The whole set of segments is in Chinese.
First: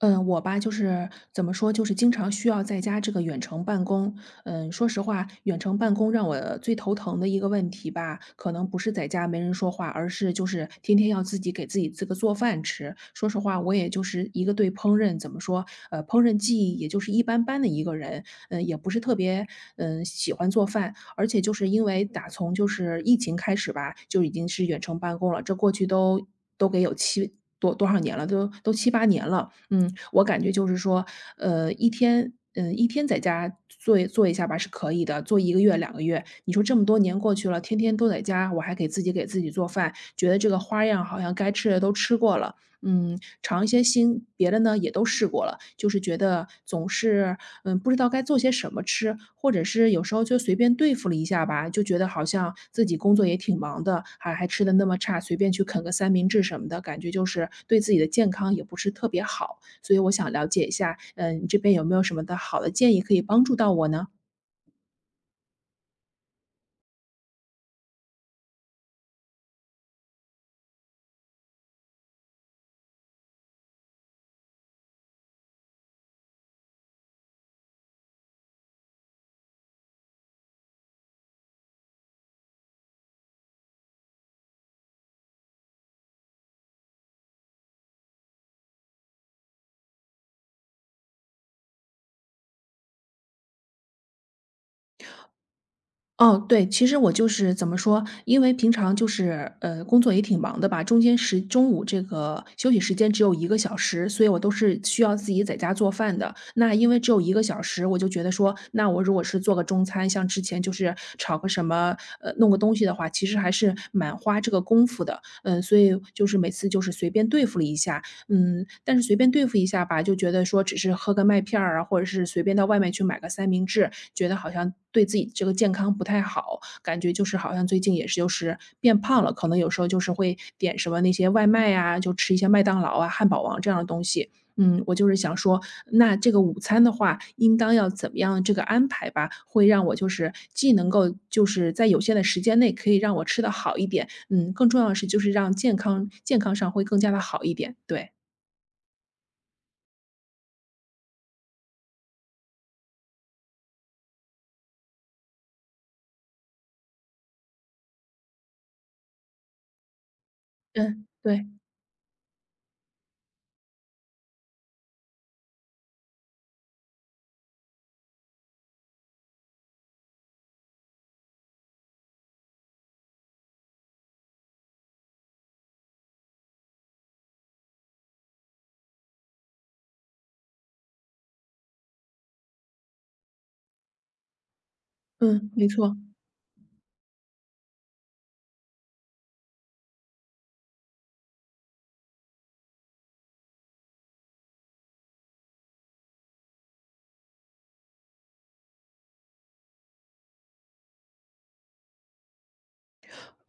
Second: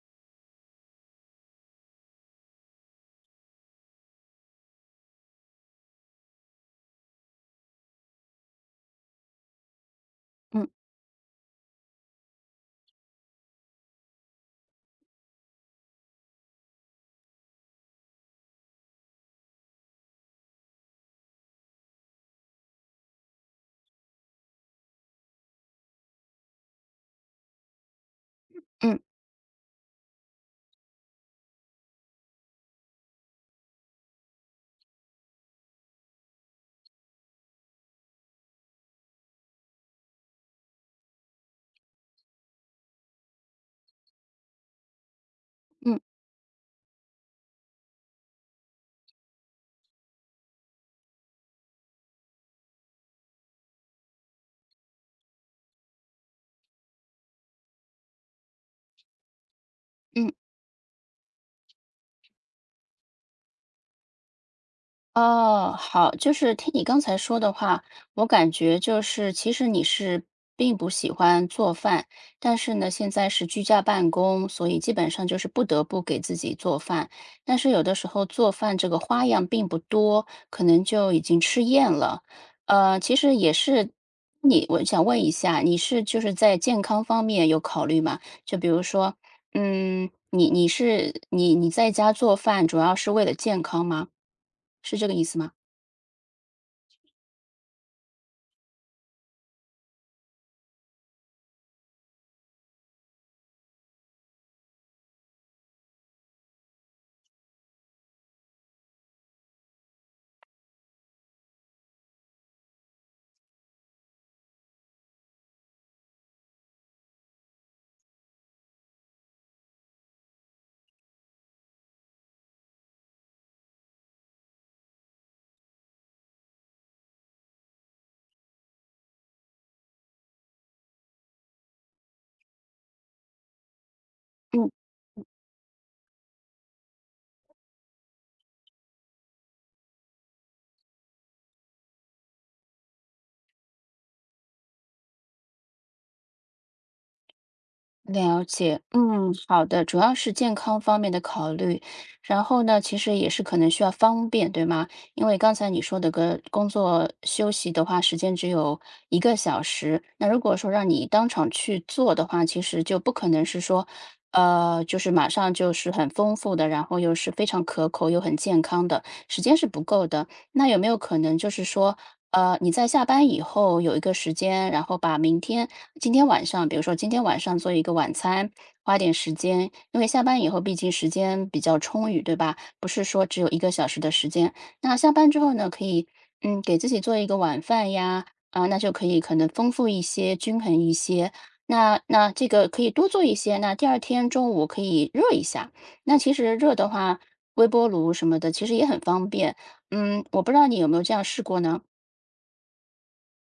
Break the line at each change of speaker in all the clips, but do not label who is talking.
嗯，我吧，就是怎么说，就是经常需要在家这个远程办公。嗯，说实话，远程办公让我最头疼的一个问题吧，可能不是在家没人说话，而是就
嗯
是天天要自己给自己这个做饭吃。说实话，我也就是一个对烹饪怎么说，烹饪技艺也就是一般般的一个人，嗯，也不是特别嗯喜欢做饭。而且就是因为打从就是疫情开始吧，就已经是远程办公了，这过去都都给有七多多少年了，都都七
嗯
八年了。嗯，我感觉就是说，一天在家做一下吧是可以的，做一个月、两个月，你说这么多年过去了，天天都在家，我还给自己做饭，觉得这个花样好像该吃的都吃过了。嗯，尝一些新别的呢也都试过了，就
嗯
是觉得总是嗯，不知道该做些什么吃，或者是有时候就随便对付了一下吧，就觉得好像自己工作也挺忙的，还吃的那么差，随便去啃个三明治什么的，感觉就是对自己的健康也不是特别好。所以我想
嗯。
了解一下，嗯，你这边有没有什么的好的建议可以帮助到我呢？
哦，好，听你刚才说的话，我感觉其实你并不喜欢做饭，但是呢，现在是居家办公，所以基本上不得不给自己做饭。但是有的时候做饭这个花样并不多，可能就已经吃厌了。呃，其实也是你，我想问一下，你在健康方面有考虑吗？就比如说，你你是你你在家做饭主要是为了健康吗？是这个意思吗？
哦，对，其实我就是怎么说，因为平常就是，工作也挺忙的吧，中间时中午这个休息时间只有一个小时，所以我都是需要自己在家做饭的。那因为只有一个小时，我就觉得说，那我如果是做个中餐，像之前就是炒个什么，弄个东西的话，其实还是蛮花这个功夫的。嗯，所以就是每次就是随便对付了一下，嗯，但是随便对付一下吧，就觉得说只是喝个麦片儿啊，或者是随便到外面去买个三明治，觉得好像对自己这个健康不太好，感觉就是好像最近也是就是变胖了，可能有时候就是会点什么那些外卖啊，就吃一些麦当劳啊、汉堡王这样的东西。
嗯，
嗯，我就是想说，那这个午餐的话，应当要怎么样这个安排吧，会让我就是既能够就是在有限的时间内可以让我吃得好一点，嗯，更重要的是就是让健康上会更加的好一点，对。
了解。嗯，好的，主要是健康方面的考虑，然后呢，其实也是可能需要方便，对吗？因为刚才你说的个工作休息的话，时间只有一个小时，那如果说让你
嗯，
当
对，
场去做的话，其实就不可能是说，马上很丰富的，然后又是非常可口又很健康的，时间是不够的。那有没有可能你在下班以后有一个时间，然后把明天今天晚上，比如说今天晚上做一个晚餐，花点时间，因为下班以后毕竟时间比较充裕，对吧？不是说只有一个小时的时间。那下班之
嗯，
后
没
呢，可
错。
以给自己做一个晚饭呀，啊，那就可能丰富一些，均衡一些。那这个可以多做一些，那第二天中午可以热一下。那其实热的话，微波炉什么的其实也很方便。嗯，我不知道你有没有这样试过呢？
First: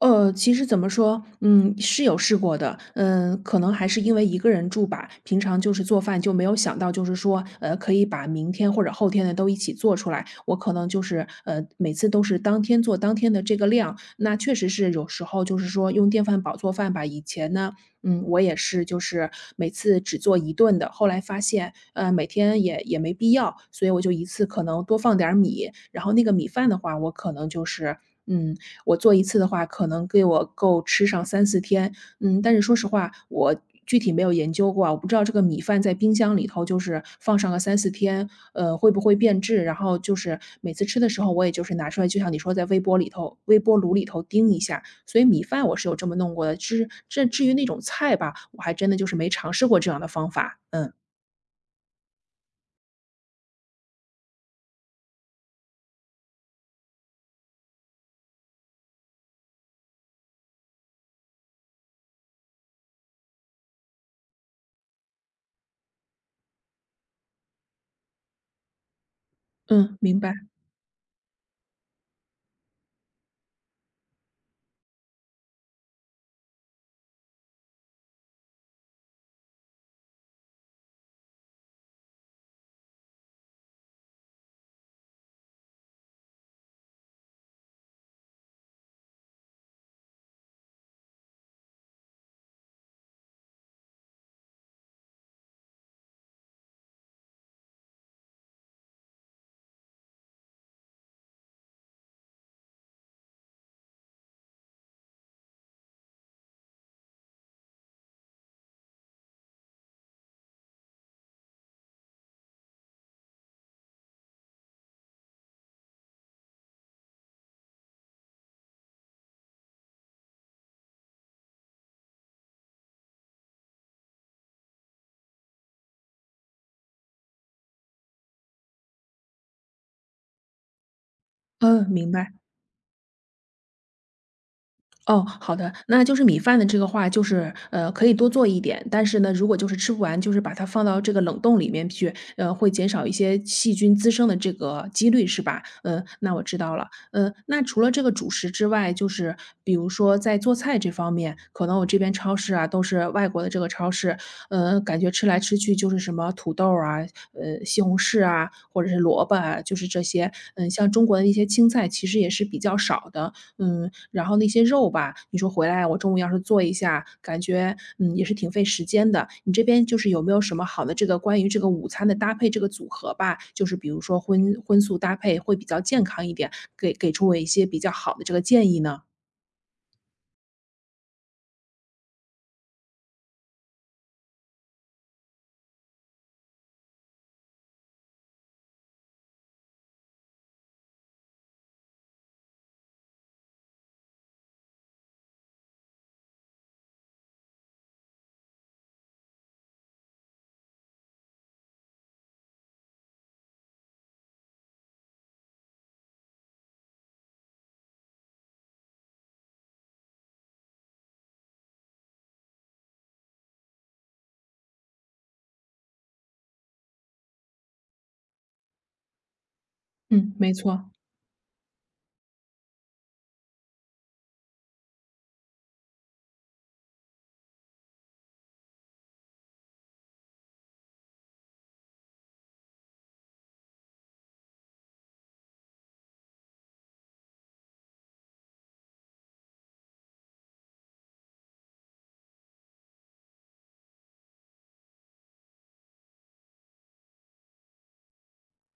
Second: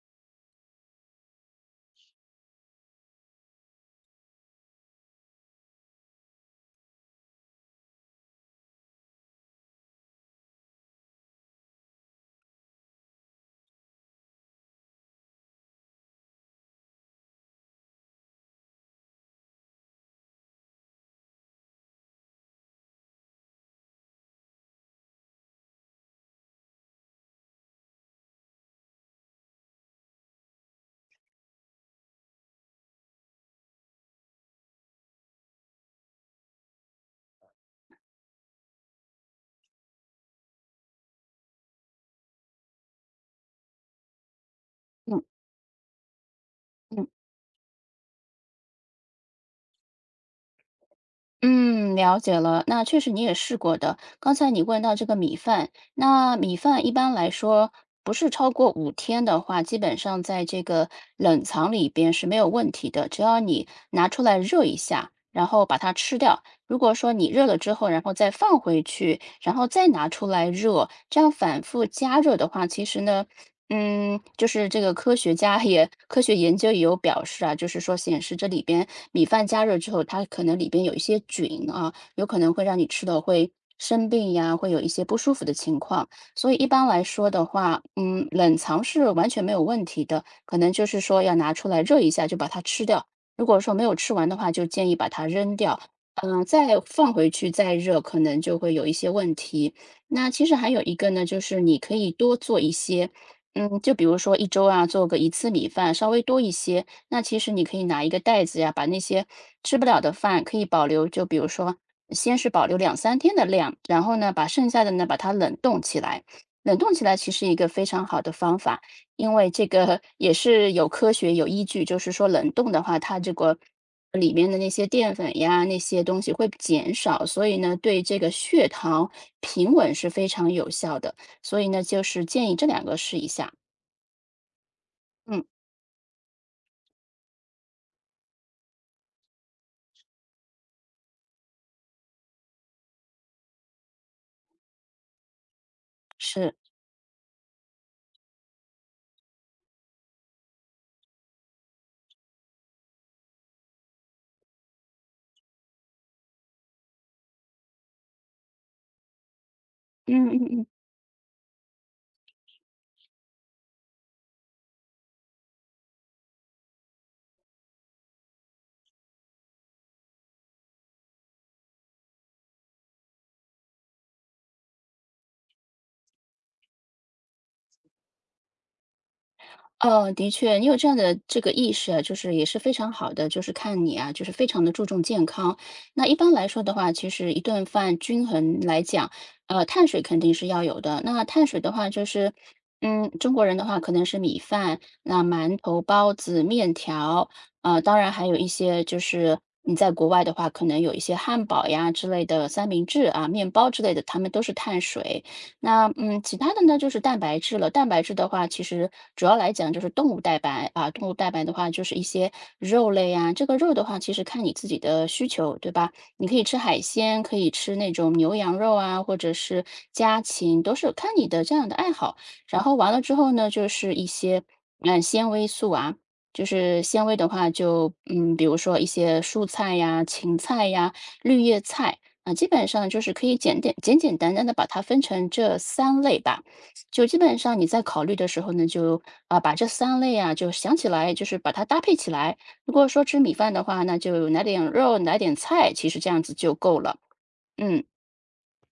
其实怎么说，嗯，是有试过的，嗯，可能还是因为一个人住吧，平常就是做饭就没有想到，就是说，可以把明天或者后天的都一起做出来。我可能就是，每次都是当天做当天的这个量，那确实是有时候就是说用电饭煲做饭吧。以前呢，嗯，我也是就是每次只做一顿的，后来发现，每天也没必要，所以我就一次可能多放点儿米，然后那个米饭的话，我可能就是。嗯，我做一次的话，可能给我够吃上三四天。嗯，但是说实话，我具体没有研究过啊，我不知道这个米饭在冰箱里头就是放上个三四天，会不会变质。然后就是每次吃的时候，我也就是拿出来，就像你说在微波炉里头叮一下。所
嗯
以米饭我是有这么弄过的，
嗯。
至于那种菜吧，我还真的就是没尝试过这样的方法。嗯，
嗯，了解了。那确实你也试过的。刚才你问到这个米饭，那米饭一般来说不是超过五天的话，基本上在这个冷藏里边是没有问题的。只要你拿出来热一下，然后把它吃掉。如果说你热了之后，然后再放回去，然后再
嗯，
拿
明
出
白，
来热，这样反复加热的话，其实呢，这个科学研究也有表示啊，就是说显示这里边米饭加热之后，它可能里边有一些菌啊，有可能会让你吃的会生病呀，会有一些不舒服的情况。所以一般来说的话，嗯，冷藏是完全没有问题的，可能就是说要拿出来热一下就把它吃掉。如果说没有吃完的话，就建议把它扔掉，嗯，再放回去再热，可能就会有一些问题。那其实还有一个呢，就是你可以多做一些。嗯，就比如说一周啊，做个一次米饭，稍微多一些。那其实你可以拿一个袋子呀，把那些吃不了的饭可以保留，就比如说，先是保留两三天的量，然后呢，把剩下的呢，把它冷冻起来。冷冻起来其实一个非常好的方法，因为这个也是有科学有依据，就是说冷冻的话，它这个里面的那些淀粉呀，那些东西会减少，所以呢，对这个血糖平稳是非常有效的。所以呢，
嗯，
就
明
是
白。
建议这两个试一下。
哦，
嗯，
好的，那就是米饭的这个话，就是可以多做一点，但是呢，如果就是吃不完，就是把它放到这个冷冻里面去，会减少一些细菌滋生的这个几率，是吧？嗯，那我
是，
知道了。嗯，那除了这个主食之外，就是比如说在做菜这方面，可能我这边超市啊都是外国的这个超市，感觉吃来吃去就是什么土豆儿啊，西红柿啊，或者是萝卜啊，就是这
嗯
些。
嗯嗯，
嗯，像中国的一些青菜其实也是比较少的，嗯，然后那些肉吧，你说回来我中午要是做一下，感觉，嗯，也是挺费时间的。你这边就是有没有什么好的这个关于这个午餐的搭配这个组合吧？就是比如说荤素搭配会比较健康一点，给出我一些比较好的这个建议呢？
哦，的确，你有这样的这个意识啊，也是非常好的，就是看你啊，就是非常的注重健康。那一般来说的话，其实一顿饭均衡来讲，碳水肯定是要有的。那碳水的话，中国人的话可能是米饭、那馒头、包子、面条，啊，当然还有一些就是你在国外的话，可能有一些汉堡呀之类的三明治啊、面包之类的，他们都是碳水。那嗯，其他的呢就是蛋白质了。蛋白质的话，其实主要来讲就是动物蛋白啊，动物蛋白的话就是一些肉类啊。这个肉的话，其实看你自己的需求，对吧？你可以吃海鲜，可以吃那种牛羊肉啊，或者是家
嗯，没
禽，都
错。
是看你的这样的爱好。然后完了之后呢，就是一些纤维素啊。就是纤维的话就，嗯，比如说一些蔬菜呀、芹菜呀、绿叶菜，啊，基本上就是可以简简单单的把它分成这三类吧。就基本上你在考虑的时候呢，就啊把这三类啊，就想起来，就是把它搭配起来。如果说吃米饭的话，那就来点肉，来点菜，其实这样子就够了。嗯，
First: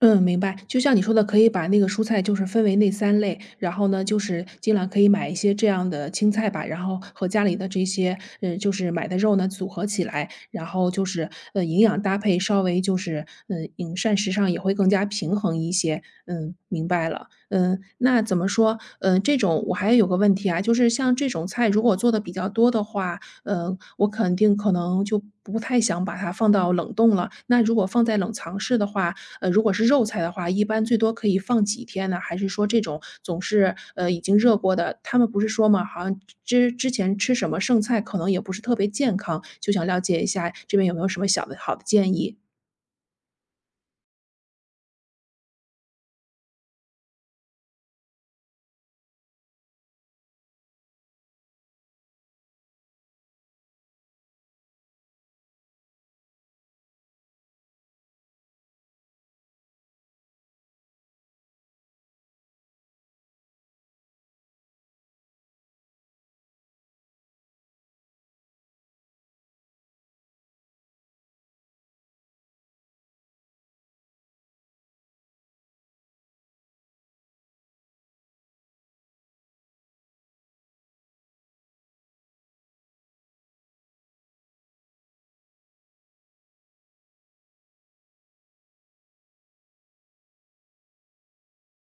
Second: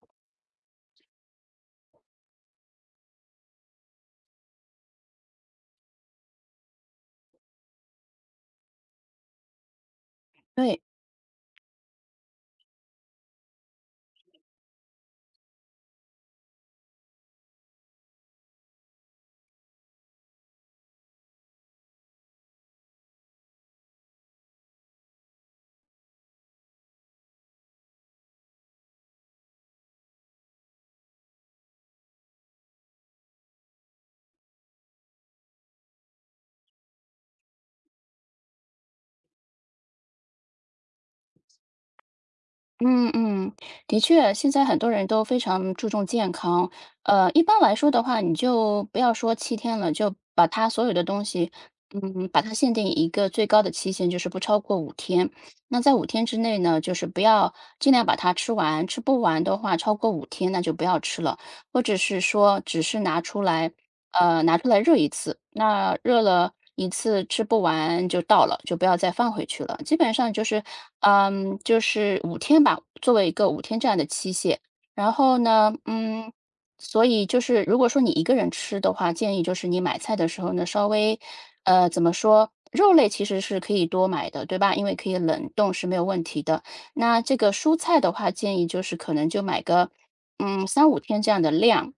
嗯，明白。就像你说的，可以把那个蔬菜就是分为那三类，然后呢，就是尽量可以买一些这样的青菜吧，然后和家里的这些，就是买的肉呢组合起来，然
对。
后就是，营养搭配稍微就是，嗯，饮膳食上也会更加平衡一些。嗯，明白了。嗯，那怎么说，嗯，这种我还有个问题啊，就是像这种菜如果做的比较多的话，嗯，我肯定可能就不太想把它放到冷冻了。那如果放在冷藏室的话，如果是肉菜的话，一般最多可以放几天呢？还是说这种总是，已经热过的他们不是说嘛，好像之前吃什么剩菜可能也不是特别健康，就想了解一下这边有没有什么小的好的建议？
嗯嗯，的确，现在很多人都非常注重健康。一般来说的话，你就不要说七天了，就把它所有的东西，嗯，把它限定一个最高的期限，就是不超过五天。那在五天之内呢，就是不要尽量把它吃完，吃不完的话，超过五天那就不要吃了，或者是说只是拿出来。呃，拿出来热一次，那热了一次吃不完就倒了，就不要再放回去了。基本上就是，嗯，就是五天吧，作为一个五天这样的期限。然后呢，嗯，所以就是如果说你一个人吃的话，建议就是你买菜的时候呢，稍微，呃，怎么说，肉类其实是可以多买的，对吧？因为可以冷冻是没有问题的。那这个蔬菜的话，建议就是可能就买个，嗯，三五天这样的量。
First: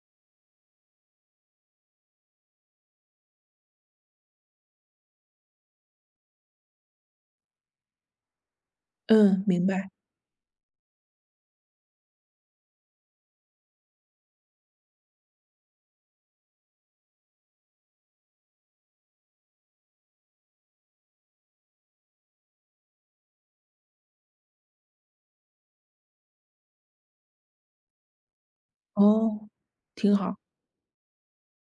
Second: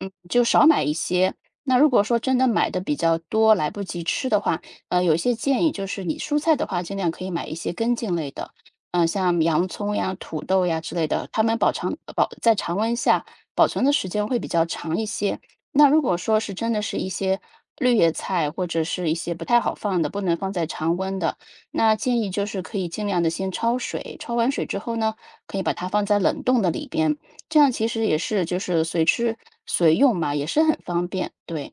嗯，就少买一些，那如果说真的买的比较多，来不及吃的话，有一些建议就是你蔬菜的话，尽量可以买一些根茎类的，嗯、像
嗯，明
洋
白，
葱呀、土豆呀之类的，它们保常保在常温下保存的时间会比较长一些。那如果说真的是一些绿叶菜或者是一些不太好放的，不能放在常温的，那建议就是可以尽量的先焯水，焯完水之后呢，可以把它放在冷冻的里边，这样其实也是就是随吃
哦，
随用
挺
嘛，
好。
也是很方便。对，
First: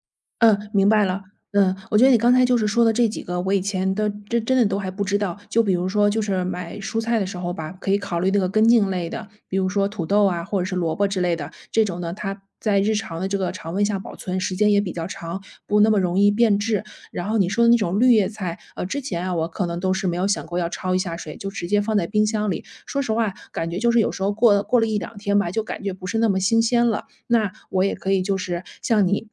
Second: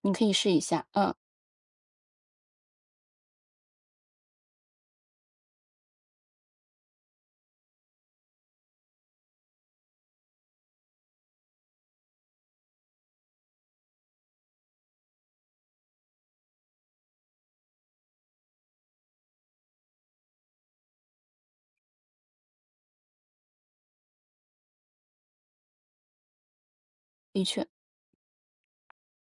你可以试一
嗯，
下。
明白
嗯，
了。嗯，我觉得你刚才就是说的这几个，我以前的这真的都还不知道。就比如说，就是买蔬菜的时候吧，可以考虑那个根茎类的，比如说土豆啊，或者是萝卜之类的。这种呢，它在日常的这个常温下保存时间也比较长，不那么容易变质。然后你说的那种绿叶菜，之前啊，我可能都是没有想过要焯一下水，就直接放在冰箱里。说实话，感觉就是有时候过了一两天吧，就感觉不是那么新鲜了。
的
那
确，
我也可以就是像你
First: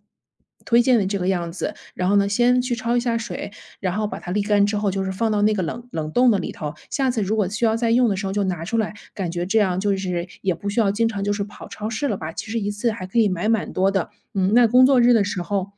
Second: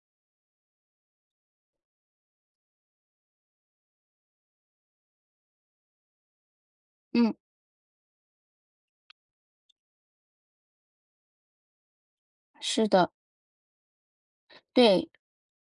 推荐的这个样子，然后呢，先去焯一下水，然后把它沥干之后，就是放到那个冷冻的里头。下次
嗯，
如果需要再用的时候就拿出来，感觉这样就是也不需要经常就是跑超市了吧，其实一
是
次还
的，
可以买蛮多的。嗯，那工作
对，
日的时候，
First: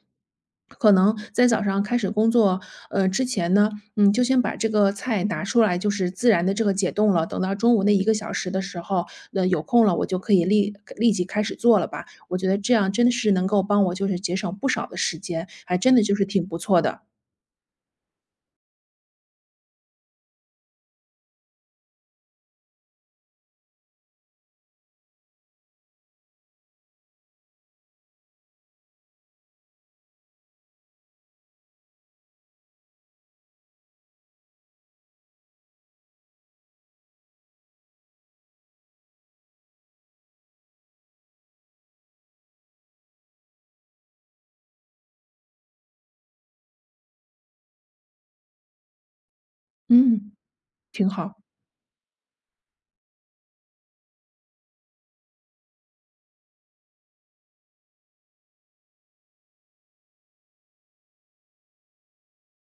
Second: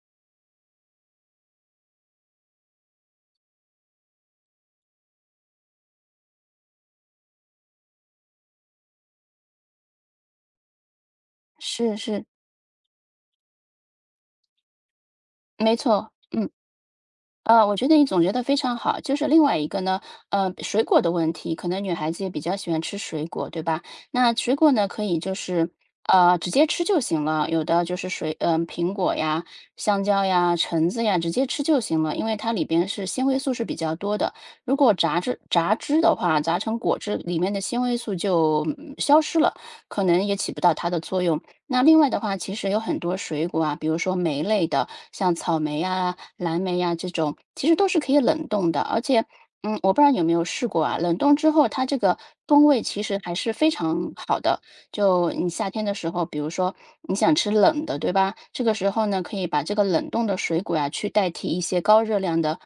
可能在早上开始工作，之前呢，嗯，就先把这个菜拿出来，就是自然的这个解冻了。等到中午那一个小时的时候，那有空了，我就可以立即开始做了
是
吧。
是，
我觉得这样真的是能够帮我就是节省不少的时间，
没
还真的
错，
就是挺
嗯。
不错的。
呃，我觉得你总结的非常好。就是另外一个呢，呃，水果的问题，可能女孩子也比较喜欢吃水果，对吧？那水果呢，可以直接吃就行了。有的就是苹果呀、香蕉呀、橙子呀，直接吃就行了，因为它里边是纤维素是比较多的。如果榨汁的话，榨成果汁，里面的纤维素就消失了，可能也起不到它的作用。那另外的话，其实有很多水果啊，比如说莓类的，像草莓呀、蓝莓呀、这种，其实都是可以冷冻的。而且，嗯，我不知道你有没
嗯，
有试过啊，
挺
冷
好，
冻之后它这个风味其实还是非常好的。就你夏天的时候，比如说你想吃冷的，对吧？这个时候呢，可以把这个冷冻的水果啊，去代替一些高热量的。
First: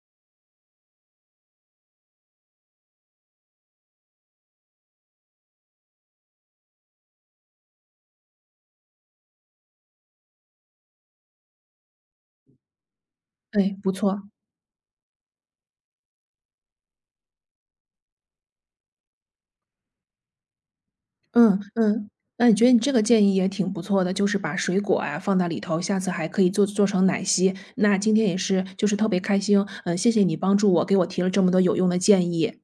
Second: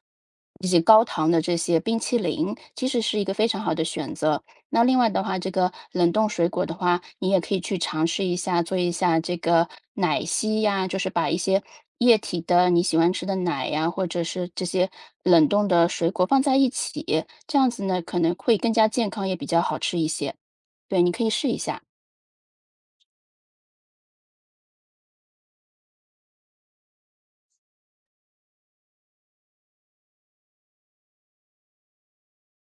以及高糖的这些冰淇淋，其实是一个非常好的选择。那另外的话，这个冷冻水果的话，你也可以去尝试一下，做一下这个奶昔呀，就是把一些液体的你喜欢吃的奶
哎，
呀，
不
或者
错，
是这些冷冻的水果放在一起，这样子呢，可能会更加健康，也比较好吃一些。对，你可以试一
嗯
下。
嗯。那你觉得你这个建议也挺不错的，就是把水果啊放到里头，下次还可以做成奶昔。那今天也是就是特别开心，嗯，谢谢你帮助我，给我提了这么多有用的建议。